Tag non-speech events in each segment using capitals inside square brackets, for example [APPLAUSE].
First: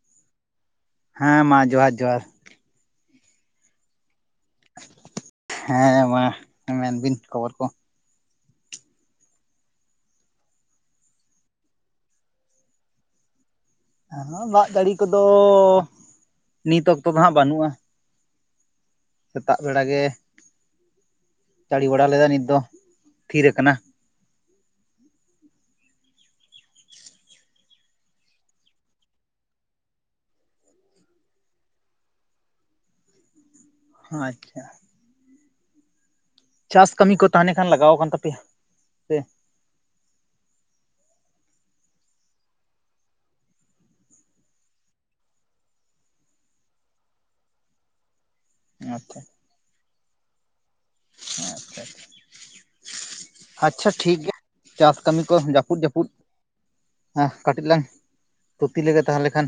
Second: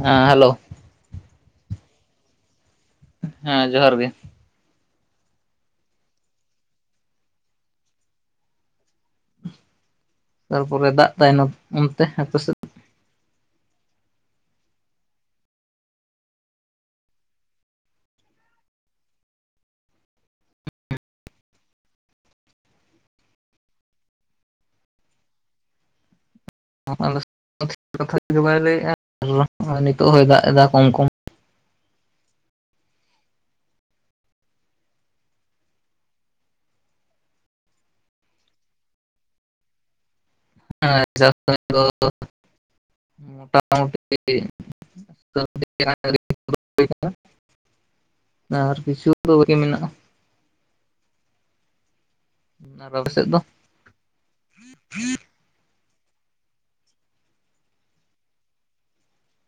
[INAUDIBLE] ᱦᱮᱸ ᱦᱮᱞᱳ᱾ ᱦᱮᱸ ᱢᱟ ᱡᱚᱦᱟᱨ ᱡᱚᱦᱟᱨ, ᱦᱮᱸ ᱡᱚᱦᱟᱨ ᱜᱮ᱾ ᱦᱮᱸ ᱢᱟ ᱢᱮᱱᱵᱤᱱ ᱠᱷᱚᱵᱚᱨ ᱠᱚ᱾ ᱛᱟᱨᱯᱚᱨᱮ ᱫᱟᱜ ᱛᱟᱭᱱᱚᱢ ᱚᱱᱛᱮ ᱦᱟᱯᱮ ᱥᱮᱫ ᱦᱮᱸ ᱟᱫᱚ ᱡᱟᱹᱲᱤ ᱠᱚᱫᱚ ᱱᱤᱛ ᱚᱠᱛᱚ ᱫᱚ ᱦᱟᱸᱜ ᱵᱟᱹᱱᱩᱜ-ᱟ᱾ ᱥᱮᱛᱟᱜ ᱵᱮᱲᱟ ᱜᱮ, ᱡᱟᱹᱲᱤ ᱵᱟᱲᱟ ᱞᱮᱫᱟᱭ ᱱᱤᱛ ᱫᱚ ᱛᱷᱤᱨ ᱟᱠᱟᱱᱟ᱾ ᱟᱞᱮ [INAUDIBLE] ᱵᱟᱭ ᱞᱟᱹᱭᱮᱫ-ᱟ [INAUDIBLE] ᱟᱨ ᱱᱤᱛᱚᱜ ᱦᱚᱭ ᱫᱟᱜ ᱮᱫᱟ ᱠᱚᱢ ᱠᱚᱢ᱾ ᱟᱪᱪᱷᱟ ᱪᱟᱥ ᱠᱟᱹᱢᱤ ᱠᱚ ᱛᱟᱦᱱᱮ ᱠᱷᱟᱱ ᱞᱟᱜᱟᱣ ᱟᱠᱟᱱ ᱛᱟᱯᱮᱭᱟ? ᱥᱮ ᱦᱮᱸ ᱪᱟᱥ ᱠᱟᱢᱤ ᱫᱚ ᱢᱳᱴᱟᱢᱩᱴᱤ᱾ [INAUDIBLE] ᱟᱨ ᱠᱤᱪᱷᱩ ᱟᱪᱪᱷᱟ ᱫᱚ ᱵᱟᱠᱤ ᱢᱮᱱᱟᱜ-ᱟ᱾ ᱦᱮᱸ ᱟᱪᱪᱷᱟ ᱟᱪᱪᱷᱟ, ᱟᱨ ᱟᱯᱮ ᱥᱮᱫ ᱫᱚ ᱟᱪᱪᱷᱟ ᱴᱷᱤᱠ ᱜᱮᱭᱟ ᱪᱟᱥ ᱠᱟᱹᱢᱤ ᱠᱚ ᱡᱟᱹᱯᱩᱫ ᱡᱟᱹᱯᱩᱫ ᱦᱮᱸ ᱠᱟᱹᱴᱤᱡ ᱞᱟᱝ ᱛᱷᱩᱛᱤ ᱞᱮᱜᱮ ᱛᱟᱦᱞᱮ ᱠᱷᱟᱱ᱾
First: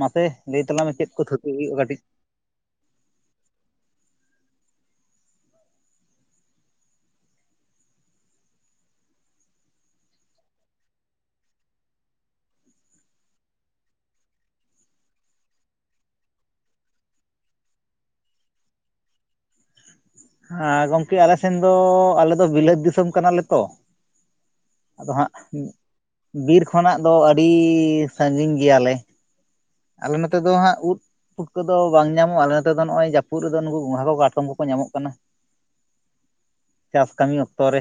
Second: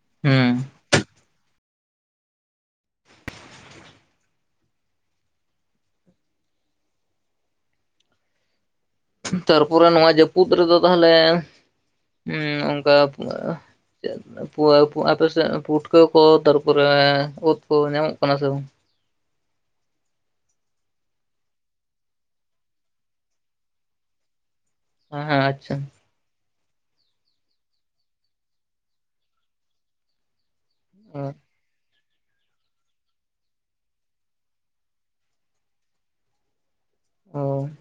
ᱢᱟᱥᱮ ᱦᱮᱸ ᱞᱟᱹᱭ ᱛᱟᱞᱟᱝ ᱢᱮ ᱪᱮᱫ ᱠᱚ ᱛᱷᱩᱛᱤ ᱦᱩᱭᱩᱜ-ᱟ ᱠᱟᱹᱴᱤᱡ? ᱛᱟᱨᱯᱚᱨᱮ ᱱᱚᱣᱟ ᱡᱟᱹᱯᱩᱫ ᱨᱮᱫᱚ ᱛᱟᱦᱞᱮ, ᱩᱸ ᱚᱱᱠᱟ ᱟᱻ ᱪᱮᱫ ᱯᱩᱣᱟ ᱟᱯᱮ ᱥᱮᱫ ᱯᱩᱴᱠᱟᱹ ᱠᱚ ᱛᱟᱨᱯᱚᱨᱮ ᱩᱫ ᱠᱚ ᱧᱟᱢᱚᱜ ᱠᱟᱱᱟ ᱥᱮ ᱵᱟᱝ? ᱦᱮᱸ ᱜᱚᱝᱠᱮ ᱟᱞᱮ ᱥᱮᱱ ᱫᱚ ᱟᱞᱮ ᱫᱚ ᱵᱤᱞᱟᱹᱛ ᱫᱤᱥᱚᱢ ᱠᱟᱱᱟᱞᱮ ᱛᱚ᱾ ᱟᱫᱚ ᱦᱟᱸᱜ ᱦᱮᱸ ᱟᱪᱪᱷᱟ ᱵᱤᱨ ᱠᱷᱚᱱᱟᱜ ᱫᱚ ᱟᱹᱰᱤ ᱥᱟᱺᱜᱤᱧ ᱜᱮᱭᱟᱞᱮ᱾ ᱟᱞᱮ ᱱᱚᱛᱮ ᱫᱚ ᱦᱟᱸᱜ ᱩᱫ, ᱯᱷᱩᱴᱠᱟᱹ ᱫᱚ ᱵᱟᱝ ᱧᱟᱢᱚᱜ-ᱟ ᱟᱞᱮ ᱱᱚᱛᱮ ᱫᱚ ᱱᱚᱜ-ᱚᱭ ᱡᱟᱹᱯᱩᱫ ᱨᱮᱫᱚ ᱱᱩᱠᱩ ᱜᱚᱝᱜᱷᱟ ᱠᱚ ᱠᱟᱴᱚᱢ ᱠᱚᱠᱚ ᱧᱟᱢᱚᱜ ᱠᱟᱱᱟ᱾ ᱪᱟᱥ ᱠᱟᱹᱢᱤ ᱚ ᱚᱠᱛᱚ ᱨᱮ᱾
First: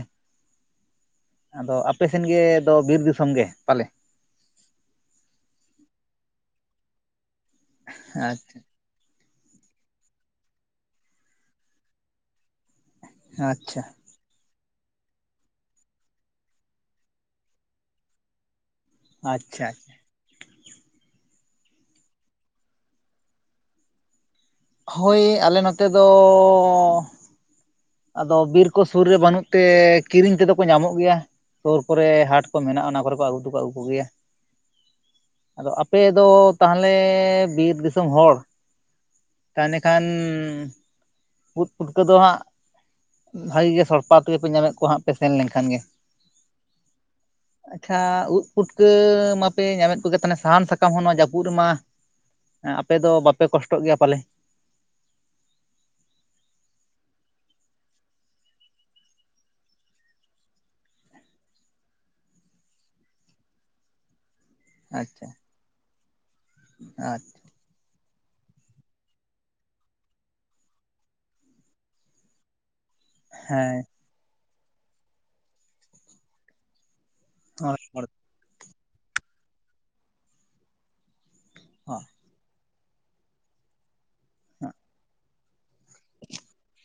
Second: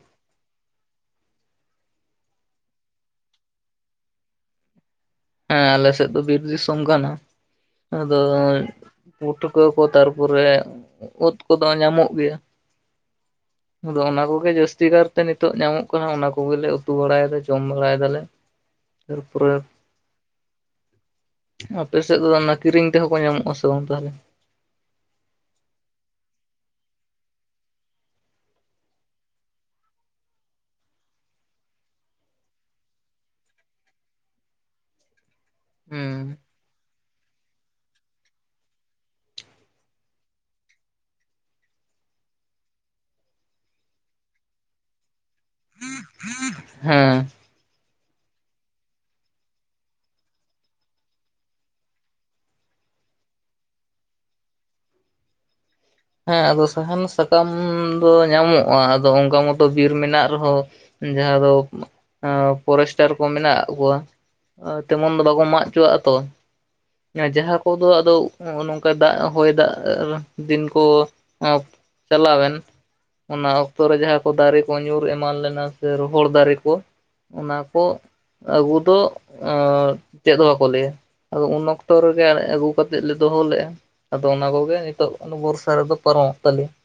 ᱟᱫᱚ ᱟᱯᱮ ᱥᱮᱱ ᱜᱮ ᱫᱚ ᱵᱤᱨ ᱫᱤᱥᱚᱢ ᱜᱮ ᱯᱟᱞᱮ? ᱦᱮᱸ ᱟᱞᱮ ᱥᱮᱫ ᱫᱚ ᱵᱤᱨ ᱫᱤᱥᱚᱢ ᱠᱟᱱᱟ ᱟᱫᱚ ᱟᱪᱪᱷᱟ ᱯᱩᱴᱷᱩᱠᱟᱹ ᱠᱚ ᱛᱟᱨᱯᱚᱨᱮ ᱳᱫ ᱠᱚ ᱫᱚ ᱧᱟᱢᱚᱜ ᱜᱮᱭᱟ᱾ ᱟᱪᱪᱷᱟ ᱟᱪᱪᱷᱟ ᱟᱫᱚ ᱚᱱᱟ ᱠᱚᱜᱮ ᱡᱟᱹᱥᱛᱤ ᱠᱟᱨ ᱛᱮ ᱱᱤᱛᱚᱜ ᱧᱟᱢᱚᱜ ᱠᱟᱱᱟ ᱚᱱᱟ ᱠᱚᱜᱮ ᱞᱮ ᱩᱛᱩ ᱵᱟᱲᱟᱭ ᱮᱫᱟ ᱡᱚᱢ ᱵᱟᱲᱟᱭ ᱫᱟᱞᱮ᱾ ᱛᱟᱨᱯᱚᱨᱮ ᱟᱪᱪᱷᱟ ᱟᱯᱮ ᱥᱮᱫ ᱫᱚ ᱚᱱᱟ ᱠᱤᱨᱤᱧ ᱛᱮᱦᱚᱸ ᱠᱚ ᱧᱟᱢᱚᱜ-ᱟ ᱥᱮ ᱵᱟᱝ ᱛᱟᱦᱚᱞᱮ? ᱦᱳᱭ ᱟᱞᱮ ᱱᱚᱛᱮ ᱫᱚᱻ ᱟᱫᱚ ᱵᱤᱨ ᱠᱚ ᱥᱩᱨ ᱨᱮ ᱵᱟᱹᱱᱩᱜ ᱛᱮ ᱠᱤᱨᱤᱧ ᱛᱮᱫᱚ ᱠᱚ ᱧᱟᱢᱚᱜ ᱜᱮᱭᱟ᱾ ᱥᱳᱨ ᱠᱚᱨᱮ ᱦᱟᱴ ᱠᱚ ᱢᱮᱱᱟᱜᱼᱟ ᱚᱱᱟ ᱠᱚᱨᱮ ᱠᱚ ᱟᱹᱜᱩ ᱫᱚᱠᱚ ᱟᱜᱩ ᱠᱚ ᱜᱮᱭᱟ᱾ [INAUDIBLE] ᱟᱫᱚ ᱟᱯᱮᱫᱚ ᱦᱮᱸ ᱛᱟᱦᱚᱞᱮ ᱵᱤᱨ ᱫᱤᱥᱚᱢ ᱦᱚᱲ ᱾ ᱛᱟᱱᱮ ᱠᱷᱟᱱ ᱩᱫ ᱯᱷᱩᱴᱠᱟᱹ ᱫᱚ ᱦᱟᱸᱜ ᱵᱷᱟᱜᱮ ᱜᱮ ᱥᱚᱲᱯᱟ ᱛᱮᱜᱮᱯᱮ ᱧᱟᱢᱮᱜ ᱠᱚᱣᱟ ᱦᱟᱸᱜ ᱯᱮ ᱥᱮᱱ ᱞᱮᱱᱠᱷᱟᱱ ᱜᱮ᱾ ᱦᱮᱸ ᱾ ᱟᱪᱪᱷᱟ ᱩᱫ ᱯᱩᱴᱠᱟᱹ ᱢᱟᱯᱮ ᱧᱟᱢᱮᱫ ᱠᱚᱜᱮ ᱛᱟᱦᱮ ᱥᱟᱦᱟᱱ ᱥᱟᱠᱟᱢ ᱦᱚᱸ ᱱᱚᱣᱟ ᱡᱟᱹᱯᱩᱫ ᱨᱮᱢᱟ ᱮᱸ ᱟᱯᱮ ᱫᱚ ᱵᱟᱯᱮ ᱠᱚᱥᱴᱚᱜ ᱜᱮᱭᱟ ᱯᱟᱞᱮ! ᱦᱮᱸ ᱟᱫᱚ ᱥᱟᱦᱟᱱ ᱥᱟᱠᱟᱢ ᱫᱚ ᱧᱟᱢᱚᱜᱼᱟ ᱟᱫᱚ ᱚᱝᱠᱟ ᱢᱚᱛᱚ ᱵᱤᱨ ᱢᱮᱱᱟᱜ ᱨᱮᱦᱚᱸ ᱡᱟᱦᱟᱸ ᱫᱚ ᱟᱸ ᱯᱚᱨᱮᱥᱴᱟᱨ ᱠᱚ ᱢᱮᱱᱟᱜ ᱠᱚᱣᱟ ᱟ ᱛᱮᱢᱚᱱ ᱫᱚ ᱟᱪᱪᱷᱟ ᱵᱟᱠᱚ ᱢᱟᱜ ᱪᱚᱣᱟᱜᱼᱟ ᱛᱚ, ᱟᱪᱪᱷᱟ ᱡᱟᱦᱟᱸ ᱠᱚᱫᱚ ᱟᱫᱚᱜ ᱦᱚᱜᱼᱚ ᱱᱚᱝᱠᱟ ᱫᱟᱜ ᱦᱚᱭ ᱫᱟᱜ [INAUDIBLE] ᱫᱤᱱ ᱠᱚ [INAUDIBLE] ᱪᱟᱞᱟᱣᱮᱱ ᱚᱱᱟ ᱚᱠᱛᱚ ᱦᱮᱸ ᱨᱮ ᱡᱟᱦᱟᱸ ᱠᱚ ᱫᱟᱨᱮ ᱠᱚ ᱧᱩᱨ ᱮᱢᱟᱱ ᱞᱮᱱᱟ ᱥᱮ ᱨᱚᱦᱚᱲ ᱫᱟᱨᱮ ᱠᱚ, ᱚᱱᱟ ᱢᱚᱬᱮ ᱠᱚ ᱦᱚᱲ ᱟᱹᱜᱩ ᱫᱚ ᱚᱸ ᱪᱮᱫᱦᱚ ᱵᱟᱠᱚ ᱞᱟᱹᱭᱟ ᱟᱫᱚ ᱩᱱ ᱚᱠᱛᱚ ᱦᱚᱸ ᱨᱮᱜᱮ ᱟᱹᱜᱩ ᱠᱟᱛᱮᱫ ᱞᱮ ᱫᱚᱦᱚ ᱞᱮᱜᱼᱟ ᱾ ᱟᱫᱚ ᱚᱱᱟ ᱦᱚᱸ ᱠᱚᱜᱮ ᱱᱤᱛᱚᱜ ᱵᱚᱨᱥᱟ ᱨᱮᱫᱚ ᱯᱟᱨᱚᱢᱚᱜ ᱛᱟᱞᱮᱭᱟ ᱾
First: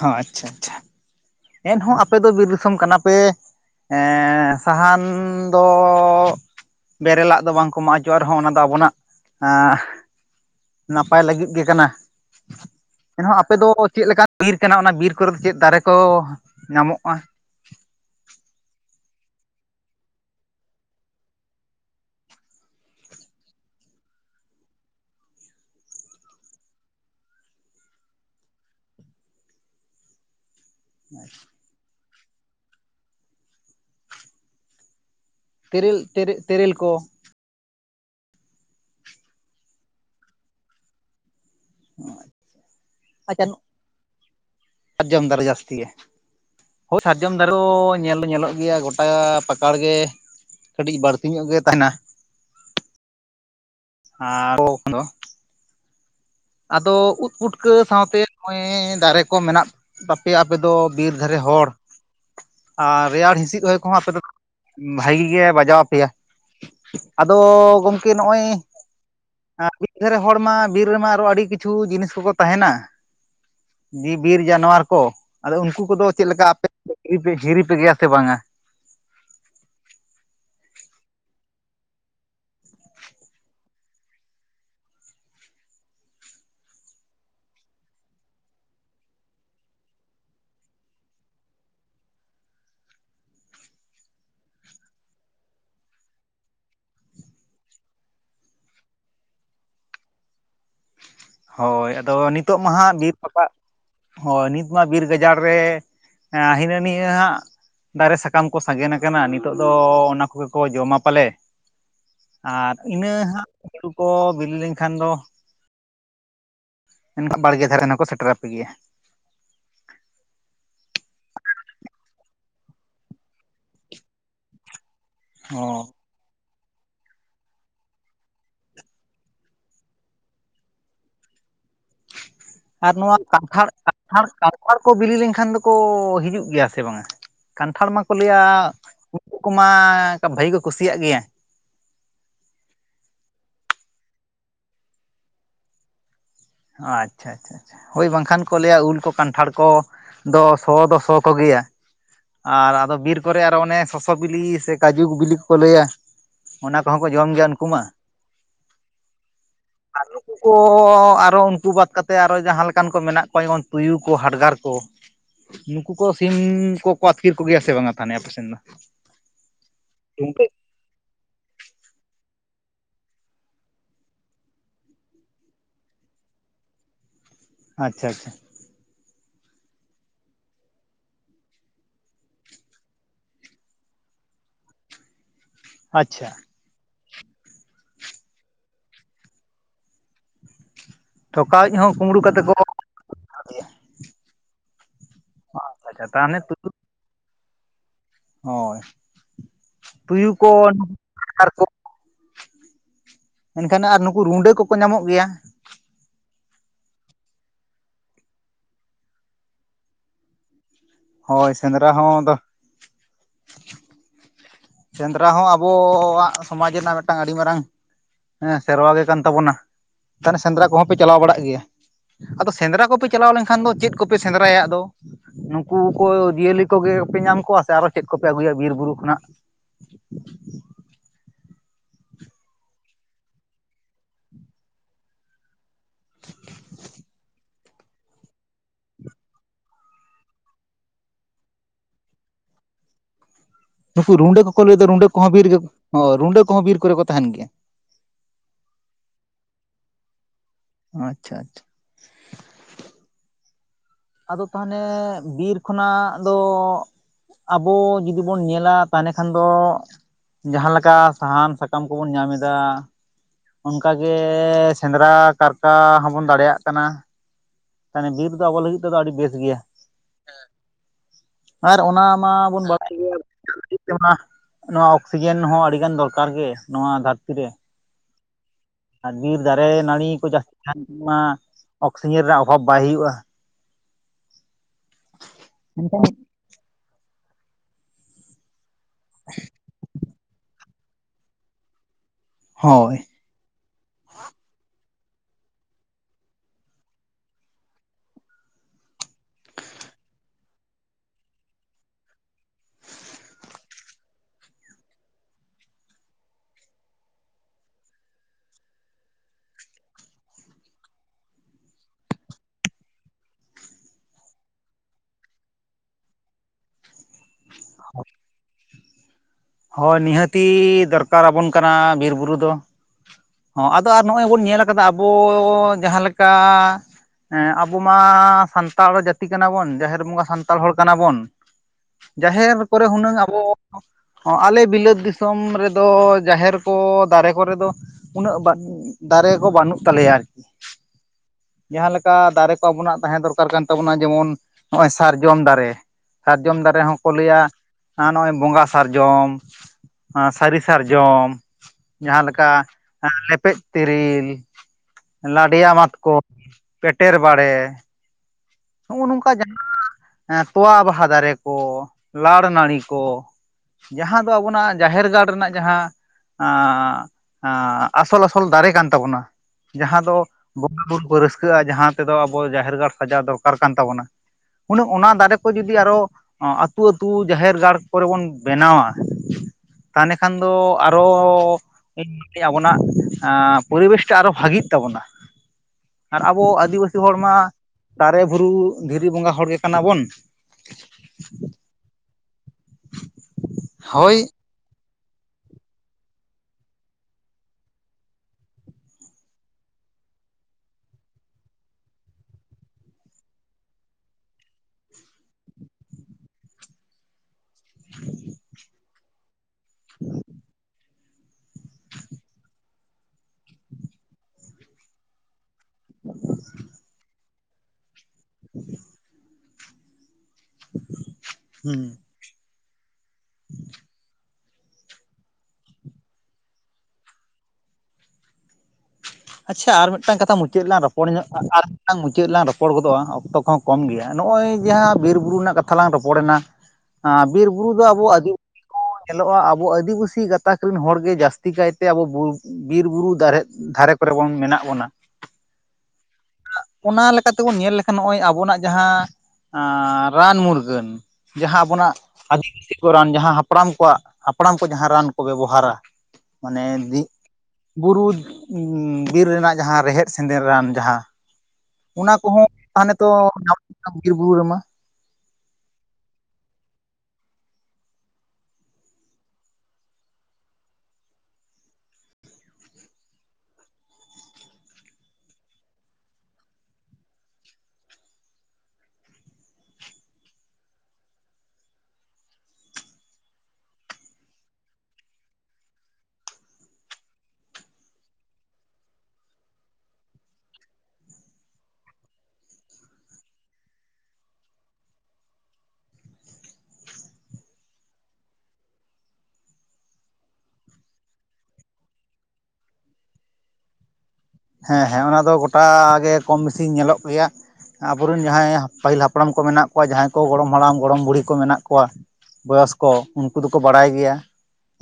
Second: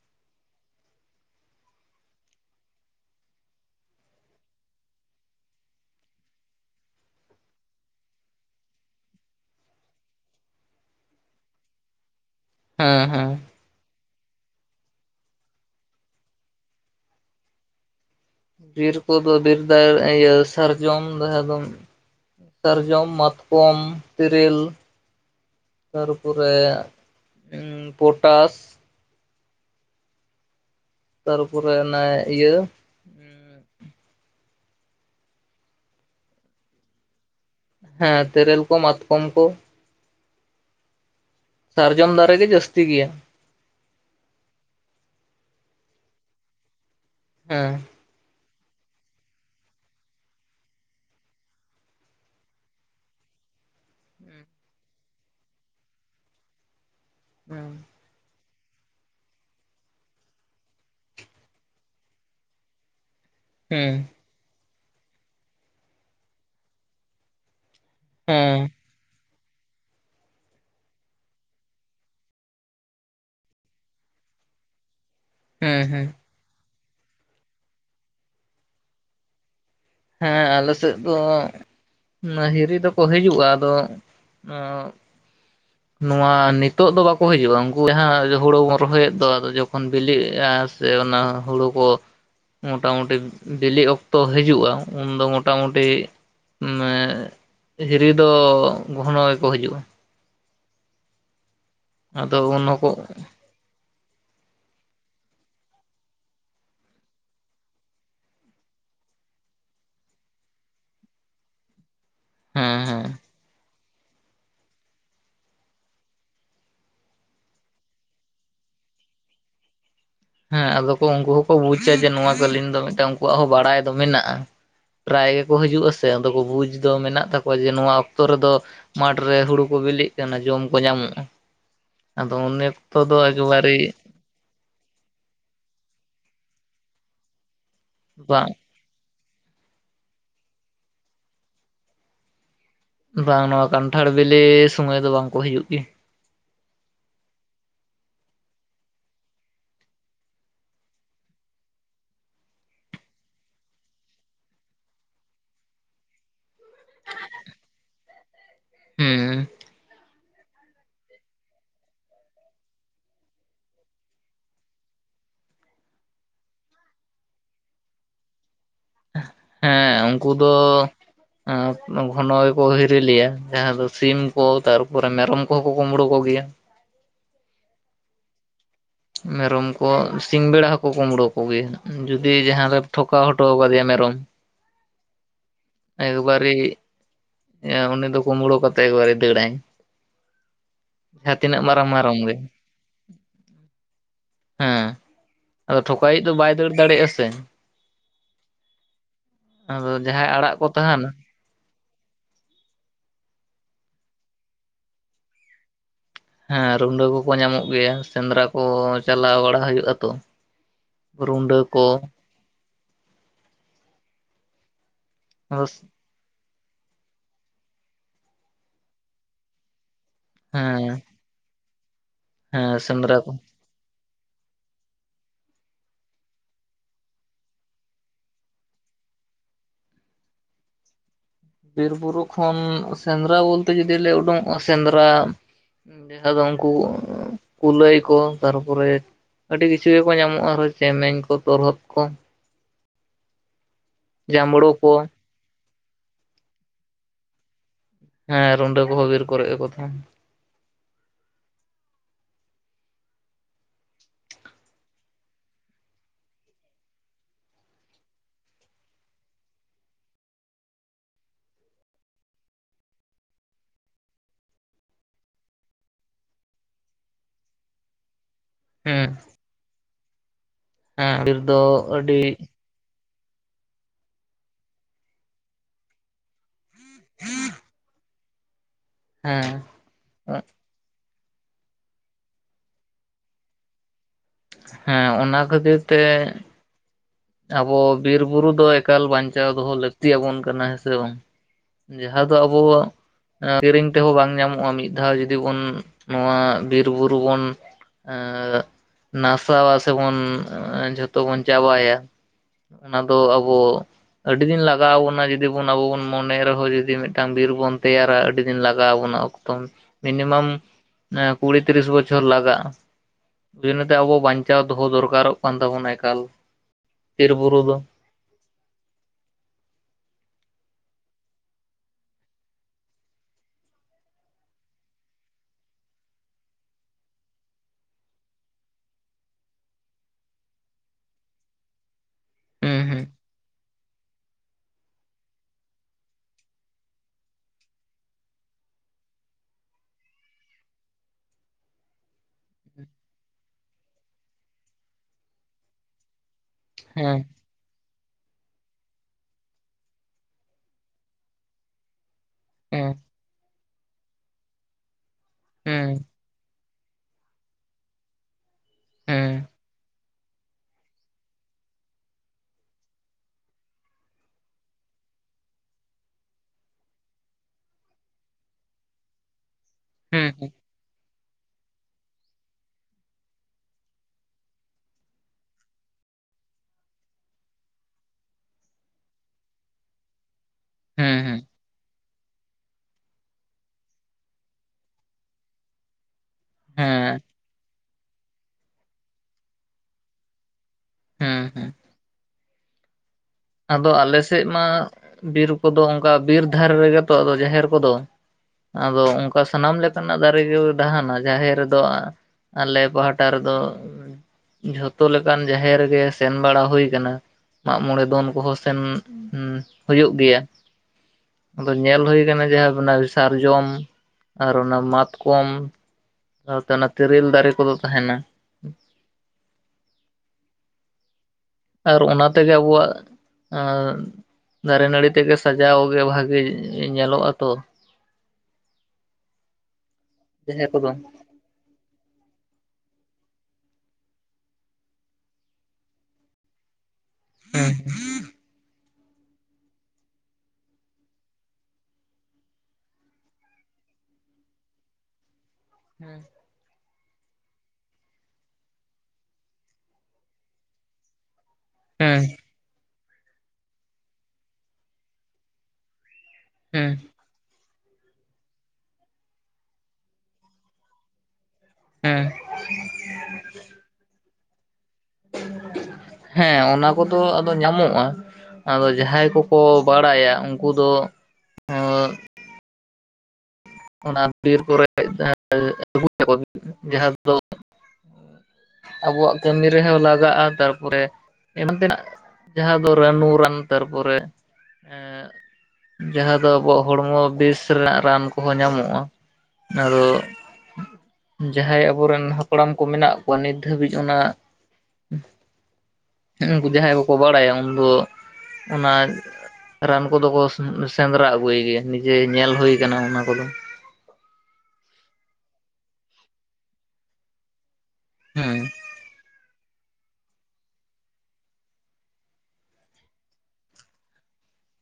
ᱦᱚᱸ ᱟᱪᱪᱷᱟ-ᱟᱪᱪᱷᱟ, ᱮᱱᱦᱚᱸ ᱟᱯᱮ ᱫᱚ ᱵᱤᱨ ᱫᱤᱥᱚᱢ ᱠᱟᱱᱟ ᱯᱮ ᱮᱸᱻ ᱥᱟᱦᱟᱱ ᱫᱚᱻ ᱵᱮᱨᱮᱞᱟᱜ ᱫᱚ ᱵᱟᱝ ᱠᱚ ᱢᱟᱜ ᱦᱚᱪᱚᱜᱣᱟᱜ ᱨᱮᱦᱚᱸ ᱚᱱᱟ ᱫᱚ ᱟᱵᱚᱱᱟᱜ ᱟᱸ ᱱᱟᱯᱟᱭ ᱞᱟᱹᱜᱤᱫ ᱜᱮ ᱠᱟᱱᱟ, ᱦᱮᱸ ᱦᱮᱸ ᱮᱱᱦᱚᱸ ᱟᱯᱮ ᱫᱚ ᱪᱮᱫᱞᱮᱠᱟ ᱵᱤᱨ ᱠᱟᱱᱟ ᱚᱱᱟ ᱵᱤᱨ ᱠᱚᱨᱮ ᱫᱚ ᱪᱮᱫ ᱫᱟᱨᱮ ᱠᱚ ᱧᱟᱢᱚᱜᱼᱟ? ᱵᱤᱨ ᱠᱚᱫᱚ ᱵᱤᱨ ᱫᱟᱨ ᱤᱭᱟᱹ ᱥᱟᱨᱡᱚᱢ ᱫᱚ ᱮᱠᱫᱚᱢ ᱥᱟᱨᱡᱚᱢ, ᱢᱟᱛᱠᱚᱢ, ᱛᱤᱨᱤᱞ, ᱛᱟᱨᱯᱚᱨᱮ ᱮᱢᱸ ᱯᱚᱴᱟᱥ ᱛᱟᱨᱯᱚᱨᱮ ᱚᱱᱟ ᱤᱭᱟᱹ ᱛᱮᱨᱤᱞ-ᱛᱮᱨᱤ-ᱛᱮᱨᱤᱞ ᱠᱚ᱾ ᱦᱮᱸ ᱛᱮᱨᱮᱞ ᱠᱚ ᱢᱟᱛᱠᱚᱢ ᱠᱚ᱾ ᱥᱟᱨᱡᱚᱢ ᱫᱟᱨᱮ ᱜᱮ ᱡᱟᱹᱥᱛᱤ ᱜᱮᱭᱟ᱾ ᱟᱪᱪᱷᱟ ᱥᱟᱨᱡᱚᱢ ᱫᱟᱨᱮ ᱡᱟᱹᱥᱛᱤ ᱜᱮ, ᱦᱳᱭ ᱥᱟᱨᱡᱚᱢ ᱫᱟᱨᱮ ᱫᱚ ᱦᱮᱸ ᱧᱮᱞ ᱫᱚ ᱧᱮᱞᱚᱜ ᱜᱮᱭᱟ ᱜᱚᱴᱟ ᱯᱟᱠᱟᱲ ᱜᱮ ᱠᱟᱹᱴᱤᱡ ᱵᱟᱹᱲᱛᱤ ᱧᱚᱜ ᱜᱮ ᱛᱟᱦᱮᱱᱟ᱾ ᱟᱸᱻ [UNINTELLIGIBLE] ᱟᱫᱚ ᱩᱫ ᱦᱮᱸ ᱯᱩᱴᱠᱟᱹ ᱥᱟᱶᱛᱮ ᱚᱸᱭᱮ ᱫᱟᱨᱮ ᱠᱚ ᱢᱮᱱᱟᱜ ᱛᱟᱯᱮᱭᱟ ᱟᱯᱮ ᱫᱚ ᱵᱤᱨ ᱫᱷᱟᱨᱮ ᱦᱚᱲ ᱾ ᱟᱨ ᱨᱮᱭᱟᱲ ᱦᱤᱸᱥᱤᱫ [INAUDIBLE] ᱦᱮᱸ ᱠᱚᱦᱚᱸ ᱟᱯᱮ ᱫᱚ ᱵᱷᱟᱹᱜᱤ ᱜᱮ ᱵᱟᱡᱟᱣ ᱟᱯᱮᱭᱟ ᱾ ᱟᱫᱚ ᱜᱚᱝᱠᱮ ᱱᱚᱜᱼᱚᱭ ᱦᱮᱸ ᱵᱤᱨ ᱫᱷᱟᱨᱮ ᱦᱚᱲ ᱢᱟ ᱵᱤᱨ ᱨᱮᱢᱟ ᱟᱨᱚ ᱟᱹᱰᱤ ᱠᱤᱪᱷᱩ ᱡᱤᱱᱤᱥ ᱠᱚᱠᱚ ᱛᱟᱦᱮᱱᱟ ᱡᱤ ᱵᱤᱨ ᱡᱟᱱᱣᱟᱨ ᱠᱚ ᱾ ᱟᱫᱚ ᱩᱱᱠᱩ ᱠᱚᱫᱚ ᱦᱮᱸ ᱪᱮᱫ ᱞᱮᱠᱟ ᱟᱯᱮ [INAUDIBLE] ᱦᱤᱨᱤ ᱯᱮ ᱦᱤᱨᱤ ᱯᱮ ᱜᱮᱭᱟ ᱥᱮ ᱵᱟᱝᱟ? ᱦᱮᱸ ᱟᱞᱮ ᱥᱮᱫ ᱫᱚ ᱦᱤᱨᱤ ᱫᱚᱠᱚ ᱦᱤᱡᱩᱜᱼᱟ, ᱟᱫᱚ ᱱᱚᱣᱟ ᱱᱚᱣᱟ ᱱᱤᱛᱳᱜ ᱫᱚ ᱵᱟᱠᱚ ᱦᱤᱡᱩᱜᱼᱟ ᱩᱱᱠᱩ ᱡᱟᱦᱟᱸ ᱦᱳᱲᱳ ᱵᱚᱱ ᱨᱚᱦᱚᱭᱮᱫ ᱫᱚ ᱟᱫᱚ ᱡᱚᱠᱷᱚᱱ ᱵᱤᱞᱤᱜᱼᱟ ᱥᱮ ᱚᱱᱟ ᱦᱳᱲᱳ ᱠᱚ ᱾ ᱢᱚᱴᱟᱢᱚᱴᱤ ᱵᱮᱞᱮᱜ ᱚᱠᱛᱚ ᱦᱤᱡᱩᱜᱼᱟ ᱩᱱᱫᱚ ᱢᱚᱴᱟᱢᱩᱴᱤ ᱢᱮᱸ ᱦᱤᱨᱤ ᱫᱚ ᱜᱷᱚᱱᱚ ᱜᱮᱠᱚ ᱦᱤᱡᱩᱜᱼᱟ ᱾ ᱦᱳᱭ ᱟᱫᱚ ᱱᱤᱛᱚᱜ ᱩᱱ ᱢᱟ ᱦᱚᱸᱠᱚ ᱦᱟᱸᱜ ᱵᱤᱨ ᱯᱟᱯᱟ ᱦᱚᱭ ᱱᱤᱛ ᱢᱟ ᱵᱤᱨ ᱜᱟᱡᱟᱲ ᱨᱮ ᱟᱸ ᱦᱤᱱᱟᱹ ᱱᱤᱭᱟᱹ ᱦᱟᱸᱜ ᱫᱟᱨᱮ ᱥᱟᱠᱟᱢ ᱠᱚ ᱥᱟᱜᱮᱱ ᱟᱠᱟᱱᱟ ᱱᱤᱛᱳᱜ ᱫᱚ ᱚᱱᱟ ᱠᱚᱜᱮ ᱠᱚ ᱡᱚᱢᱟ ᱯᱟᱞᱮ? ᱟᱨ ᱦᱮᱸ ᱦᱮᱸ ᱤᱱᱟᱹ ᱦᱟᱸᱜ ᱩᱞ ᱠᱚ ᱵᱤᱞᱤ ᱞᱮᱱᱠᱷᱟᱱ ᱫᱚ ᱢᱮᱱᱠᱷᱟ ᱵᱟᱲᱜᱮ ᱫᱷᱟᱨᱮᱱ ᱦᱚᱸᱠᱚ ᱥᱮᱴᱮᱨ ᱟᱯᱮ ᱜᱮᱭᱟ᱾ ᱦᱮᱸ ᱟᱫᱚ ᱠᱚ ᱩᱱᱠᱩ ᱦᱚᱸᱠᱚ ᱵᱩᱡᱟ ᱡᱮ ᱱᱚᱣᱟ ᱠᱟᱹᱞᱤᱱ ᱫᱚ ᱢᱤᱫᱴᱟᱝ ᱩᱱᱠᱩᱣᱟᱜ ᱦᱚᱸ ᱵᱟᱲᱟᱭ ᱫᱚ ᱢᱮᱱᱟᱜ-ᱟ᱾ ᱯᱨᱟᱭ ᱜᱮᱠᱚ ᱚ ᱦᱤᱡᱩᱜ-ᱟ ᱥᱮ ᱟᱫᱚ ᱠᱚ ᱵᱩᱡᱽ ᱫᱚ ᱢᱮᱱᱟᱜ ᱛᱟᱠᱚᱣᱟ ᱡᱮ ᱱᱚᱣᱟ ᱚᱠᱛᱚ ᱨᱮᱫᱚ ᱢᱟᱴ ᱨᱮ ᱦᱩᱲᱩ ᱠᱚ ᱵᱤᱞᱤᱜ ᱠᱟᱱᱟ ᱡᱚᱢ ᱠᱚ ᱧᱟᱢᱚᱜ-ᱟ᱾ ᱟᱫᱚ ᱩᱱᱮ ᱚᱠᱛᱚ ᱫᱚ ᱮᱠᱮᱵᱟᱨᱮ ᱛᱷᱟᱸᱲ ᱠᱟᱱᱛᱷᱟᱲ ᱠᱚ ᱵᱤᱞᱤ ᱞᱤᱱᱠᱷᱟᱱ ᱫᱚᱠᱚ ᱦᱤᱡᱩᱜ ᱜᱮᱭᱟ ᱥᱮ ᱵᱟᱝᱟ ᱠᱟᱱᱴᱷᱟᱲ ᱢᱟ ᱠᱚ ᱞᱟᱹᱭᱟ ᱵᱟᱝ ᱩᱱᱠᱩ ᱠᱚᱢᱟ ᱵᱷᱟᱹᱜᱤ ᱠᱚ ᱠᱩᱥᱤᱭᱟᱜ ᱜᱮᱭᱟ᱾ ᱵᱟᱝ ᱱᱚᱣᱟ ᱠᱟᱱᱴᱷᱟᱲ ᱵᱮᱞᱮ ᱥᱩᱢᱟᱹᱭ ᱫᱚ ᱵᱟᱝᱠᱚ ᱦᱤᱡᱩᱜ ᱜᱮᱭᱟ᱾ ᱚᱻ ᱟᱪᱷᱟ ᱟᱪᱷᱟ᱾ ᱦᱳᱭ ᱵᱟᱝᱠᱷᱟᱱ ᱠᱚ ᱞᱟᱹᱭᱟ ᱩᱞ ᱠᱚ ᱠᱟᱱᱴᱷᱟᱲ ᱠᱚ ᱫᱚ ᱥᱚ ᱫᱚ ᱥᱚ ᱠᱚᱜᱮᱭᱟ᱾ ᱟᱨ ᱟᱫᱚ ᱵᱤᱨ ᱠᱚᱨᱮ ᱟᱨᱚ ᱚᱱᱮ ᱥᱚᱥᱚ ᱵᱤᱞᱤ ᱥᱮ ᱠᱟᱡᱩ ᱵᱤᱞᱤ ᱠᱚᱠᱚ ᱞᱟᱹᱭᱟ ᱚᱱᱟ ᱠᱚᱦᱚᱸ ᱠᱚ ᱡᱚᱢ ᱜᱮᱭᱟ ᱩᱱᱠᱩ ᱢᱟ᱾ ᱦᱩᱸ᱾ ᱱᱩᱠᱩ ᱠᱚ ᱟ ᱨᱚ ᱩᱱᱠᱩ ᱵᱟᱫ ᱠᱟᱛᱮ ᱟᱨᱚ ᱡᱟᱦᱟᱸ ᱞᱮᱠᱟᱱ ᱠᱚ ᱢᱮᱱᱟᱜ ᱠᱚᱣᱟ ᱡᱮᱢᱚᱱ ᱛᱩᱭᱩ ᱠᱚ ᱦᱟᱰᱜᱟᱨ ᱠᱚ᱾ ᱱᱩᱠᱩ ᱠᱚ ᱥᱤᱢ ᱠᱚᱠᱚ ᱟᱹᱛᱠᱤᱨ ᱠᱚᱜᱮᱭᱟ ᱥᱮ ᱵᱟᱝᱟ ᱛᱷᱟᱱᱮ ᱟᱯᱮ ᱥᱮᱱ ᱫᱚ? ᱦᱮᱸ ᱩᱱᱠᱩ ᱫᱚ ᱜᱷᱚᱱᱚ ᱜᱮᱠᱚ ᱦᱤᱨᱤᱞᱮᱭᱟ ᱡᱟᱦᱟᱸ ᱫᱚ ᱥᱤᱢ ᱠᱚ ᱛᱟᱨᱯᱚᱨᱮ ᱢᱮᱨᱚᱢ ᱠᱚᱦᱚᱸ ᱠᱚ ᱠᱩᱢᱵᱽᱲᱩ ᱠᱚᱜᱮᱭᱟ᱾ ᱟᱪᱪᱷᱟ ᱟᱪᱪᱷᱟ᱾ ᱢᱮᱨᱚᱢ ᱠᱚ ᱥᱤᱝ ᱵᱮᱲᱟ ᱦᱚᱸᱠᱚ ᱠᱩᱢᱲᱩ ᱠᱚᱜᱮᱭᱟ ᱡᱩᱫᱤ ᱡᱟᱦᱟᱸ ᱨᱮᱢ ᱴᱷᱚᱠᱟᱣ ᱦᱚᱴᱚ ᱠᱟᱫᱮᱭᱟ ᱢᱮᱨᱚᱢ᱾ ᱟᱪᱪᱷᱟ ᱮᱠᱵᱟᱨᱮ ᱩᱱᱤ ᱫᱚ ᱠᱳᱢᱲᱳ ᱠᱟᱛᱮ ᱮᱠᱵᱟᱨᱮ ᱫᱟᱹᱲᱟᱭ᱾ ᱡᱟᱦᱟ ᱛᱤᱱᱟᱹᱜ ᱴᱷᱚᱠᱟᱣᱤᱡ ᱢᱟᱨᱟᱝ ᱦᱚᱸ ᱢᱮᱨᱚᱢ ᱠᱩᱢᱵᱽᱲᱩ ᱜᱮ᱾ ᱠᱟᱛᱮ ᱠᱚ ᱟᱪᱪᱷᱟ ᱦᱮᱸ ᱟᱫᱚ ᱟᱪᱪᱷᱟ ᱴᱷᱚᱠᱟᱹᱣᱤᱡ ᱫᱚ ᱛᱟᱦᱚᱞᱮ ᱵᱟᱭ ᱫᱟᱹᱲ ᱫᱟᱲᱮᱜ-ᱟ ᱥᱮ᱾ ᱦᱚᱭ ᱟᱫᱚ ᱡᱟᱦᱟᱸᱭ ᱛᱩᱭᱩ ᱠᱚ ᱟᱲᱟᱜ ᱛᱟᱦᱮᱱᱟ ᱟᱨᱠᱚ ᱮᱱᱠᱷᱟᱱ ᱟᱨ ᱱᱩᱠᱩ ᱨᱩᱸᱰᱟᱹ ᱠᱚᱠᱚ ᱧᱟᱢᱚᱜ ᱜᱮᱭᱟ? ᱦᱮᱸ ᱨᱩᱸᱰᱟᱹ ᱠᱚᱠᱚ ᱧᱟᱢᱚᱜ ᱜᱮᱭᱟ ᱥᱮᱸᱫᱽᱨᱟ ᱠᱚ ᱪᱟᱞᱟᱣ ᱵᱟᱲᱟᱜ ᱦᱩᱭᱩᱜ-ᱟ ᱛᱚ᱾ ᱦᱳᱭ ᱨᱩᱰᱟᱹ ᱠᱚ ᱥᱮᱸᱫᱽᱨᱟ ᱦᱚᱸ ᱟᱫᱚ ᱥᱮᱸᱫᱽᱨᱟ ᱦᱚᱸ ᱟᱵᱚᱣᱟᱜ ᱥᱚᱢᱟᱡᱽ ᱨᱮᱱᱟᱜ ᱢᱤᱫᱴᱟᱝ ᱟᱹᱰᱤ ᱢᱟᱨᱟᱝ ᱥᱮᱨᱣᱟ ᱜᱮ ᱠᱟᱱ ᱛᱟᱵᱚᱱᱟ᱾ [INAUDIBLE] ᱥᱮᱸᱫᱽᱨᱟ ᱠᱚᱦᱚᱸ ᱯᱮ ᱦᱮᱸ ᱪᱟᱞᱟᱣ ᱵᱟᱲᱟᱜ ᱜᱮᱭᱟ ᱟᱫᱚ ᱦᱮᱸ ᱥᱮᱸᱫᱽᱨᱟ ᱠᱚᱯᱮ ᱪᱟᱞᱟᱣ ᱠᱚ ᱞᱮᱱᱠᱷᱟᱱ ᱫᱚ ᱪᱮᱫ ᱠᱚᱯᱮ ᱥᱮᱸᱫᱽᱨᱟᱭᱟ ᱟᱫᱚ? ᱱᱩᱠᱩ ᱠᱚ ᱡᱤᱭᱟᱹᱞᱤ ᱠᱚᱜᱮᱯᱮ ᱧᱟᱢ ᱠᱚᱣᱟ ᱥᱮ ᱟᱨᱚ ᱪᱮᱫ ᱠᱚᱯᱮ ᱟᱹᱜᱩᱭᱟ ᱵᱤᱨ ᱵᱩᱨᱩ ᱠᱷᱚᱱᱟᱜ? [INAUDIBLE] ᱵᱤᱨᱵᱩᱨᱩ ᱠᱷᱚᱱ ᱥᱮᱸᱫᱽᱨᱟ ᱵᱚᱞᱛᱮ ᱡᱚᱫᱤ ᱞᱮ ᱳᱸᱰᱝᱚᱜ-ᱟ ᱥᱮᱸᱫᱽᱨᱟ ᱡᱟᱦᱟᱸ ᱫᱚ ᱩᱱᱠᱩ ᱠᱩᱞᱟᱹᱭ ᱠᱚ ᱛᱟᱨᱯᱚᱨᱮ ᱟᱹᱰᱤ ᱠᱤᱪᱷᱩ ᱜᱮᱠᱚ ᱧᱟᱢᱚᱜ-ᱟ ᱟᱨᱚ ᱪᱮᱢᱮᱧ ᱠᱚ ᱛᱚᱨᱦᱚᱫ ᱠᱚ᱾ ᱱᱩᱠᱩ ᱨᱩᱰᱟᱹ ᱠᱚᱠᱚ ᱡᱟᱸᱵᱽᱲᱳ ᱞᱟᱹᱭᱫᱚ ᱠᱚ ᱨᱩᱰᱟᱹ ᱠᱚᱦᱚᱸ ᱵᱤᱨ ᱨᱮᱜᱮ, ᱨᱩᱰᱟᱹ ᱠᱚᱦᱚᱸ ᱵᱤᱨ ᱠᱚᱨᱮ ᱠᱚ ᱛᱟᱦᱮᱱ ᱜᱮᱭᱟ? ᱦᱮᱸ ᱨᱩᱰᱟᱹ ᱠᱚᱦᱚᱸ ᱵᱤᱨ ᱠᱚᱨᱮᱜ ᱜᱮᱠᱚ ᱛᱟᱦᱮᱸᱱᱟ᱾ ᱟᱪᱪᱷᱟ ᱟᱪᱪᱷᱟ᱾ ᱟᱫᱚ ᱛᱟᱦᱟᱞᱮ ᱵᱤᱨ ᱠᱷᱚᱱᱟᱜ ᱫᱚ ᱟᱵᱚ ᱡᱩᱫᱤ ᱵᱚᱱ ᱧᱮᱞᱟ ᱛᱟᱦᱱᱮ ᱠᱷᱟᱱ ᱫᱚ ᱡᱟᱦᱟᱸ ᱞᱮᱠᱟ ᱥᱟᱦᱟᱱ ᱥᱟᱠᱟᱢ ᱠᱚᱵᱚᱱ ᱧᱟᱢᱮᱫᱟ ᱚᱱᱠᱟ ᱜᱮ ᱥᱮᱸᱫᱽᱨᱟ ᱠᱟᱨᱠᱟ ᱦᱚᱸᱵᱚᱱ ᱫᱟᱲᱮᱭᱟᱜ ᱠᱟᱱᱟ᱾ ᱛᱟᱦᱚᱞᱮ ᱵᱤᱨ ᱫᱚ ᱟᱵᱳ ᱞᱟᱜᱤᱫ ᱛᱮᱫᱚ ᱦᱮᱸ ᱟᱹᱰᱤ ᱵᱮᱥ ᱜᱮᱭᱟ᱾ ᱦᱮᱸ ᱵᱤᱨ ᱫᱚ ᱟᱨ ᱚᱱᱟ ᱟᱹᱰᱤ ᱢᱟ ᱵᱚᱱ ᱵᱟᱲ [UNINTELLIGIBLE] ᱱᱚᱣᱟ ᱚᱠᱥᱤᱡᱮᱱ ᱦᱚᱸ ᱟᱹᱰᱤ ᱜᱟᱱ ᱫᱚᱨᱠᱟᱨ ᱜᱮ ᱱᱚᱣᱟ ᱫᱷᱟᱨᱛᱤ ᱨᱮ ᱾ ᱟᱨ ᱵᱤᱨ ᱦᱮᱸ ᱫᱟᱨᱮ ᱱᱟᱹᱲᱤᱸ ᱠᱚ ᱡᱟᱥ [UNINTELLIGIBLE] ᱢᱟ ᱚᱠᱥᱤᱡᱮᱱ ᱨᱮᱱᱟᱜ ᱚᱵᱷᱟᱵ ᱵᱟᱭ ᱦᱩᱭᱩᱜ-ᱟ ᱾ ᱦᱮᱸ ᱚᱱᱟ ᱠᱷᱟᱹᱛᱤᱨ ᱛᱮ ᱢᱮᱱᱠᱷᱟᱱ ᱟᱵᱚ ᱵᱤᱨ ᱵᱩᱨᱩ ᱫᱚ ᱮᱠᱟᱞ ᱵᱟᱧᱪᱟᱣ ᱫᱚᱦᱚ ᱞᱟᱹᱠᱛᱤᱭ ᱟᱵᱚᱱ ᱠᱟᱱᱟ ᱦᱮᱸᱥᱮ ᱵᱟᱝ? ᱡᱟᱦᱟᱸ ᱫᱚ ᱟᱵᱚᱣᱟᱜ ᱦᱳᱭ ᱠᱤᱨᱤᱧ ᱛᱮᱦᱚᱸ ᱵᱟᱝ ᱧᱟᱢᱚᱜ-ᱟ ᱢᱤᱫ ᱫᱷᱟᱣ ᱡᱩᱫᱤ ᱵᱚᱱ ᱱᱚᱣᱟ ᱵᱤᱨ ᱵᱩᱨᱩ ᱵᱚᱱ ᱱᱟᱥᱟᱣᱟ ᱥᱮᱵᱚᱱ ᱡᱷᱚᱛᱚ ᱵᱚᱱ ᱪᱟᱵᱟᱭᱟ ᱚᱱᱟ ᱫᱚ ᱟᱵᱚ ᱟᱹᱰᱤ ᱫᱤᱱ ᱞᱟᱜᱟᱣ ᱵᱚᱱᱟ ᱡᱩᱫᱤ ᱵᱚᱱ ᱟᱵᱚ ᱵᱚᱱ ᱢᱚᱱᱮᱭ ᱨᱮᱦᱚᱸ ᱡᱩᱫᱤ ᱢᱤᱫᱴᱟᱝ ᱵᱤᱨ ᱵᱚᱱ ᱛᱮᱭᱟᱨᱟ ᱟᱹᱰᱤ ᱫᱤᱱ ᱞᱟᱜᱟᱣ ᱵᱚᱱᱟ ᱾ ᱢᱤᱱᱤᱢᱟᱢ ᱠᱩᱲᱤ ᱛᱤᱨᱤᱥ ᱵᱚᱪᱷᱚᱨ ᱞᱟᱜᱟᱜ-ᱟ ᱾ [INAUDIBLE] ᱟᱵᱚ ᱵᱟᱧᱪᱟᱣ ᱫᱚᱦᱚ ᱫᱚᱨᱠᱟᱨᱚᱜ ᱠᱟᱱ ᱛᱟᱵᱚᱱᱟ ᱮᱠᱟᱞ ᱾ ᱵᱤᱨ ᱵᱩᱨᱩ ᱫᱚ [UNINTELLIGIBLE] ᱦᱳᱭ ᱱᱤᱦᱟᱹᱛᱤ ᱫᱚᱨᱠᱟᱨ ᱟᱵᱚᱱ ᱠᱟᱱᱟ ᱵᱤᱨ ᱵᱩᱨᱩ ᱫᱚ᱾ ᱦᱚᱸ ᱟᱫᱚ ᱟᱨ ᱱᱚᱜ-ᱚᱭ ᱵᱚᱱ ᱧᱮᱞᱟᱠᱟᱫᱟ ᱟᱵᱚ ᱡᱟᱦᱟᱸ ᱞᱮᱠᱟ ᱦᱮᱸ ᱟᱵᱚ ᱢᱟ ᱥᱟᱱᱛᱟᱲ ᱡᱟᱛᱤ ᱠᱟᱱᱟ ᱵᱚᱱ ᱡᱟᱦᱮᱨ ᱵᱚᱸᱜᱟ ᱥᱟᱱᱛᱟᱲ ᱦᱚᱲ ᱠᱟᱱᱟ ᱵᱚᱱ ᱾ ᱡᱟᱦᱮᱨ ᱦᱩᱸ ᱠᱚᱨᱮ ᱦᱩᱸ ᱦᱩᱱᱟᱹᱝ ᱟᱵᱚ ᱦᱚᱸ ᱟᱞᱮ ᱵᱤᱞᱟᱹᱛ ᱫᱤᱥᱚᱢ ᱨᱮᱫᱚ ᱡᱟᱦᱮᱨ ᱠᱚ ᱫᱟᱨᱮ ᱠᱚᱨᱮ ᱫᱚ ᱵᱟᱹᱱᱩᱜ ᱫᱟᱨᱮ ᱠᱚ ᱵᱟᱹᱱᱩᱜ ᱛᱟᱞᱮᱭᱟ ᱟᱨᱠᱤ ᱡᱟᱦᱟᱸ ᱞᱮᱠᱟ ᱫᱟᱨᱮ ᱠᱚ ᱟᱵᱚᱱᱟᱜ ᱛᱟᱦᱮᱸ ᱫᱚᱨᱠᱟᱨ ᱠᱟᱱ ᱛᱟᱵᱚᱱᱟ ᱡᱮᱢᱚᱱ ᱱᱚᱜ-ᱚᱭ ᱥᱟᱨᱡᱚᱢ ᱫᱟᱨᱮ ᱾ ᱥᱟᱨᱡᱚᱢ ᱫᱟᱨᱮ ᱦᱚᱸᱠᱚ ᱦᱮᱸ ᱞᱟᱹᱭᱟ ᱱᱚᱜ-ᱚᱭ ᱵᱚᱸᱜᱟ ᱥᱟᱨᱡᱚᱢ ᱥᱟᱨᱤ ᱥᱟᱨᱡᱚᱢ ᱡᱟᱦᱟᱸ ᱞᱮᱠᱟ ᱦᱮᱸ ᱞᱮᱯᱮᱡ ᱛᱤᱨᱤᱞ ᱞᱟᱰᱮᱭᱟ ᱦᱮᱸ ᱢᱟᱛᱠᱚ ᱯᱮᱴᱮᱨ ᱵᱟᱲᱮ ᱱᱚᱜ-ᱚ ᱦᱮᱸ ᱱᱚᱝᱠᱟ ᱡᱟᱦᱟᱸ ᱛᱚᱣᱟ ᱵᱟᱦᱟ ᱫᱟᱨᱮ ᱠᱚ ᱞᱟᱲ ᱱᱟᱬᱤ ᱠᱚ ᱡᱟᱦᱟᱸ ᱫᱚ ᱟᱵᱚᱱᱟᱜ ᱡᱟᱦᱮᱨ ᱜᱟᱲ ᱨᱮᱱᱟᱜ ᱡᱟᱦᱟᱸ ᱟᱸ ᱟᱸ ᱟᱥᱚᱞ ᱟᱥᱚᱞ ᱫᱟᱨᱮ ᱠᱟᱱ ᱛᱟᱵᱚᱱᱟ ᱡᱟᱦᱟᱸ ᱫᱚ ᱦᱮᱸ ᱦᱮᱸ ᱵᱚᱸᱜᱟ ᱵᱩᱨᱩ ᱠᱚ ᱨᱟᱹᱥᱠᱟᱹᱜ-ᱟ, ᱡᱟᱦᱟᱸ ᱛᱮᱫᱚ ᱟᱵᱚᱣᱟᱜ ᱡᱟᱦᱮᱨ ᱜᱟᱲ ᱥᱟᱡᱟᱣ ᱫᱚᱨᱠᱟᱨ ᱠᱟᱱ ᱛᱟᱵᱚᱱᱟ ᱩᱱᱟᱹᱜ ᱚᱱᱟ ᱫᱟᱨᱮ ᱠᱚ ᱡᱩᱫᱤ ᱟᱨᱚ ᱟᱹᱛᱩ ᱟᱹᱛᱩ ᱡᱟᱦᱮᱨ ᱜᱟᱲ ᱠᱚᱨᱮ ᱵᱚᱱ ᱵᱮᱱᱟᱣᱟ ᱛᱟᱱᱮ ᱠᱷᱟᱱ ᱫᱚ ᱟᱨᱚ ᱦᱮᱸ ᱤᱢᱱᱤᱛᱮ ᱟᱵᱚᱱᱟᱜ ᱯᱚᱨᱤᱵᱮᱥ ᱴᱟᱜ ᱟᱨᱚ ᱵᱷᱟᱜᱤᱜ ᱛᱟᱵᱚᱱᱟ᱾ ᱟᱨ ᱟᱵᱚ ᱟᱹᱫᱤᱵᱟᱹᱥᱤ ᱦᱚᱲ ᱦᱮᱸ ᱢᱟ ᱫᱟᱨᱮ ᱵᱩᱨᱩ ᱫᱷᱤᱨᱤ ᱵᱚᱸᱜᱟ ᱦᱚᱲ ᱜᱮ ᱠᱟᱱᱟ ᱵᱚᱱ᱾ ᱦᱮᱸ ᱦᱮᱸ᱾ ᱟᱫᱚ ᱟᱞᱮ ᱦᱳᱭ ᱥᱮᱫ ᱢᱟ ᱵᱤᱨ ᱠᱚᱫᱚ ᱚᱱᱠᱟ ᱵᱤᱨ ᱫᱷᱟᱨᱮ ᱨᱮᱜᱮ ᱛᱚ ᱟᱫᱚ ᱡᱟᱦᱮᱨ ᱠᱚᱫᱚ᱾ ᱟᱫᱚ ᱚᱱᱠᱟ ᱥᱟᱱᱟᱢ ᱞᱮᱠᱟᱱᱟᱜ ᱫᱟᱨᱮ ᱜᱮ ᱛᱟᱦᱮᱱᱟ ᱡᱟᱦᱮᱨ ᱨᱮᱫᱚ᱾ ᱟᱞᱮ ᱯᱟᱦᱴᱟ ᱨᱮᱫᱚ ᱡᱷᱚᱛᱚ ᱞᱮᱠᱟᱱ ᱡᱟᱦᱮᱨ ᱜᱮ ᱥᱮᱱ ᱵᱟᱲᱟ ᱦᱳᱭ ᱠᱟᱱᱟ ᱾ ᱢᱟᱜᱢᱚᱬᱮ ᱫᱚᱱ ᱠᱚᱦᱚᱸ ᱥᱮᱱ ᱦᱩᱭᱩᱜ ᱜᱮᱭᱟ᱾ ᱟᱫᱚ ᱧᱮᱞ ᱦᱳᱭ ᱟᱠᱟᱱᱟ ᱡᱟᱦᱟᱸ ᱚᱱᱟ ᱥᱟᱨᱡᱚᱢ ᱟᱨ ᱚᱱᱟ ᱢᱟᱛᱠᱚᱢ ᱥᱟᱶᱛᱮ ᱚᱱᱟ ᱛᱮᱨᱮᱞ ᱫᱟᱨᱮ ᱠᱚᱫᱚ ᱛᱟᱦᱮᱱᱟ ᱾ [UNINTELLIGIBLE] ᱦᱩᱸ ᱟᱨ ᱚᱱᱟ ᱛᱮᱜᱮ ᱟᱵᱚᱣᱟᱜ ᱫᱟᱨᱮ ᱱᱟᱹᱲᱤ ᱛᱮᱜᱮ ᱥᱟᱡᱟᱣᱜ ᱜᱮ ᱵᱷᱟᱜᱤ ᱧᱮᱞᱚᱜ-ᱟ ᱛᱚ᱾ [INAUDIBLE] ᱟᱪᱪᱷᱟ ᱟᱨ ᱢᱮᱫᱴᱟᱝ ᱠᱟᱛᱷᱟ ᱢᱩᱪᱟᱹᱫ ᱡᱟᱦᱮᱨ ᱨᱮᱞᱟᱝ ᱠᱚᱫᱚ ᱨᱚᱯᱚᱲ ᱧᱚᱜ ᱟᱨ ᱢᱤᱫᱴᱟᱝ ᱢᱩᱪᱟᱹᱫ ᱨᱮᱞᱟᱝ ᱨᱚᱯᱚᱲ ᱜᱚᱫᱚᱜ-ᱟ ᱚᱠᱛᱚ ᱠᱚᱦᱚᱸ ᱠᱚᱢ ᱜᱮᱭᱟ ᱱᱚᱜ-ᱚᱭ ᱡᱟᱦᱟᱸ ᱵᱤᱨ-ᱵᱩᱨᱩ ᱨᱮᱱᱟᱜ ᱠᱟᱛᱷᱟ ᱞᱟᱝ ᱨᱚᱯᱚᱲᱮ ᱱᱟ᱾ [INAUDIBLE] ᱦᱟᱸ ᱵᱤᱨ-ᱵᱩᱨᱩ ᱦᱩᱸ ᱫᱚ ᱟᱵᱚ ᱟᱹᱫᱤ [INAUDIBLE] ᱧᱮᱞᱚᱜ-ᱟ ᱟᱵᱚ ᱟᱹᱫᱤᱵᱟᱹᱥᱤ ᱜᱟᱛᱟᱠ ᱨᱮᱱ ᱦᱚᱲᱜᱮ ᱡᱟᱹᱥᱛᱤ ᱠᱟᱭᱛᱮ ᱟᱵᱚ ᱵᱳᱞ ᱵᱤᱨ-ᱵᱩᱨᱩ ᱫᱟᱨᱮ ᱫᱷᱟᱨᱮ ᱠᱚᱨᱮ ᱵᱚᱱ ᱢᱮᱱᱟᱜ ᱵᱚᱱᱟ᱾ ᱦᱩᱸ᱾ ᱚᱱᱟ ᱞᱮᱠᱟ ᱛᱮᱵᱚᱱ ᱧᱮᱞ ᱞᱮᱠᱷᱟᱱ ᱱᱚᱜ-ᱚᱭ ᱟᱵᱚᱱᱟᱜ ᱡᱟᱦᱟᱸ ᱟᱻ ᱨᱟᱱ ᱢᱩᱨᱜᱟᱹᱱ᱾ ᱡᱟᱦᱟᱸ ᱟᱵᱚᱱᱟᱜ᱾ ᱦᱮᱸ, ᱟᱹᱫᱤᱵᱟᱹᱥᱤ ᱠᱚ ᱨᱟᱱ ᱡᱟᱦᱟᱸ ᱦᱟᱯᱲᱟᱢ ᱠᱚᱣᱟᱜ ᱦᱟᱯᱲᱟᱢ ᱠᱚ ᱡᱟᱦᱟᱸ ᱨᱟᱱ ᱠᱚ ᱵᱮᱵᱚᱦᱟᱨᱟ᱾ ᱢᱟᱱᱮ ᱦᱩᱸ ᱫᱤ ᱵᱩᱨᱩ ᱩᱸ ᱵᱤᱨ ᱨᱮᱱᱟᱜ ᱡᱟᱦᱟᱸ ᱨᱮᱦᱮᱫ ᱥᱮᱸᱫᱮᱨ ᱨᱟᱱ ᱡᱟᱦᱟᱸ᱾ ᱚᱱᱟ ᱦᱩᱸ ᱠᱚᱦᱚᱸ [UNINTELLIGIBLE] ᱦᱮᱸ ᱚᱱᱟ ᱠᱚᱫᱚ ᱟᱫᱚ ᱧᱟᱢᱚᱜ-ᱟ᱾ ᱟᱫᱚ ᱡᱟᱦᱟᱸᱭ ᱠᱚᱠᱚ ᱵᱟᱲᱟᱭᱟ ᱩᱱᱠᱩ ᱫᱚ ᱦᱚ ᱚᱱᱟ ᱵᱤᱨ ᱠᱚᱨᱮ [UNINTELLIGIBLE] ᱡᱟᱦᱟᱸ ᱫᱚ᱾ ᱟᱵᱚᱣᱟᱜ ᱠᱟᱹᱢᱤ ᱨᱮᱦᱚᱸ ᱞᱟᱜᱟᱜ-ᱟ, ᱛᱟᱨᱯᱚᱨᱮ ᱮᱢᱟᱱ ᱛᱮᱱᱟᱜ᱾ ᱡᱟᱦᱟᱸ ᱫᱚ ᱨᱟᱹᱱᱩ ᱨᱟᱱ ᱛᱟᱨᱯᱚᱨᱮ᱾ ᱡᱟᱦᱟᱸ ᱫᱚ ᱟᱵᱚᱣᱟᱜ ᱦᱚᱲᱢᱚ ᱵᱮᱥ ᱨᱮᱱᱟᱜ ᱨᱟᱱ ᱠᱚᱦᱚᱸ ᱧᱟᱢᱚᱜ-ᱟ᱾ ᱚᱱᱟ ᱫᱚ, ᱡᱟᱦᱟᱸᱭ ᱟᱵᱚᱨᱮᱱ ᱦᱟᱯᱲᱟᱢ ᱠᱚ ᱢᱮᱱᱟᱜ ᱠᱚᱣᱟ ᱱᱤᱛ ᱫᱷᱟᱹᱵᱤᱡ ᱚᱱᱟ᱾ ᱩᱱᱠᱩ ᱡᱟᱦᱟᱸᱭ ᱠᱚ ᱠᱚ ᱵᱟᱲᱟᱭᱟ ᱩᱱ ᱫᱚ ᱚᱱᱟ ᱨᱟᱱ ᱠᱚᱫᱚ ᱠᱚ ᱥᱮᱸᱫᱽᱨᱟ ᱟᱹᱜᱩᱭ ᱜᱮᱭᱟ ᱱᱤᱡᱮ ᱧᱮᱞ ᱦᱩᱭ ᱟᱠᱟᱱᱟ ᱚᱱᱟ ᱠᱚᱫᱚ᱾ ᱦᱮᱸ ᱦᱮᱸ ᱚᱱᱟ ᱫᱚ ᱜᱚᱴᱟ ᱜᱮ ᱠᱚᱢ ᱵᱮᱥᱤ ᱧᱮᱞᱚᱜ ᱜᱮᱭᱟ, ᱟᱵᱚᱨᱮᱱ ᱡᱟᱦᱟᱸᱭ ᱦᱩᱸ ᱯᱟᱹᱦᱤᱞ ᱦᱟᱯ ᱦᱟᱯᱲᱟᱢ ᱠᱚ ᱢᱮᱱᱟᱜ ᱠᱚᱣᱟ ᱡᱟᱦᱟᱸᱭ ᱠᱚ ᱜᱚᱲᱚᱢ ᱦᱟᱲᱟᱢ ᱜᱚᱲᱚᱢ ᱵᱩᱲᱦᱤ ᱠᱚ ᱢᱮᱱᱟᱜ ᱠᱚᱣᱟ᱾ ᱵᱚᱭᱚᱥᱠᱚ ᱩᱱᱠᱩ ᱫᱚᱠᱚ ᱵᱟᱲᱟᱭ ᱜᱮᱭᱟ᱾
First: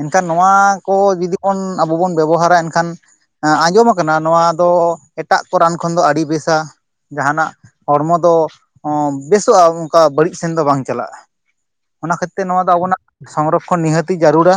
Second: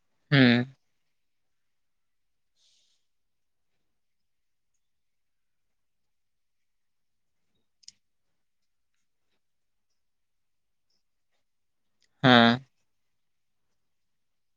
ᱮᱱᱠᱷᱟᱱ ᱱᱚᱣᱟ ᱦᱩᱸ ᱠᱚ ᱡᱩᱫᱤ ᱵᱚᱱ ᱟᱵᱚ ᱵᱚᱱ ᱵᱮᱵᱚᱦᱟᱨᱟ ᱮᱱᱠᱷᱟᱱ ᱟᱸᱡᱚᱢ ᱟᱠᱟᱱᱟ ᱱᱚᱣᱟ ᱫᱚ ᱮᱴᱟᱜ ᱠᱚ ᱨᱟᱱ ᱠᱷᱚᱱ ᱫᱚ ᱟᱹᱰᱤ ᱵᱮᱥᱟ᱾ ᱡᱟᱦᱟᱸᱱᱟᱜ ᱦᱚᱲᱢᱚ ᱫᱚ ᱚ ᱵᱮᱥᱚᱜ-ᱟ ᱚᱱᱠᱟ ᱵᱟᱹᱲᱤᱡ ᱥᱮᱱ ᱫᱚ ᱵᱟᱝ ᱪᱟᱞᱟᱜ-ᱟ᱾ ᱚᱱᱟ ᱠᱷᱟᱹᱛᱤᱨ ᱛᱮ ᱦᱮᱸ ᱱᱚᱣᱟ ᱫᱚ ᱟᱵᱚᱱᱟᱜ ᱥᱚᱝᱨᱚᱠᱠᱷᱚᱱ ᱱᱤᱦᱟᱹᱛᱤ ᱡᱟᱹᱨᱩᱲᱟ᱾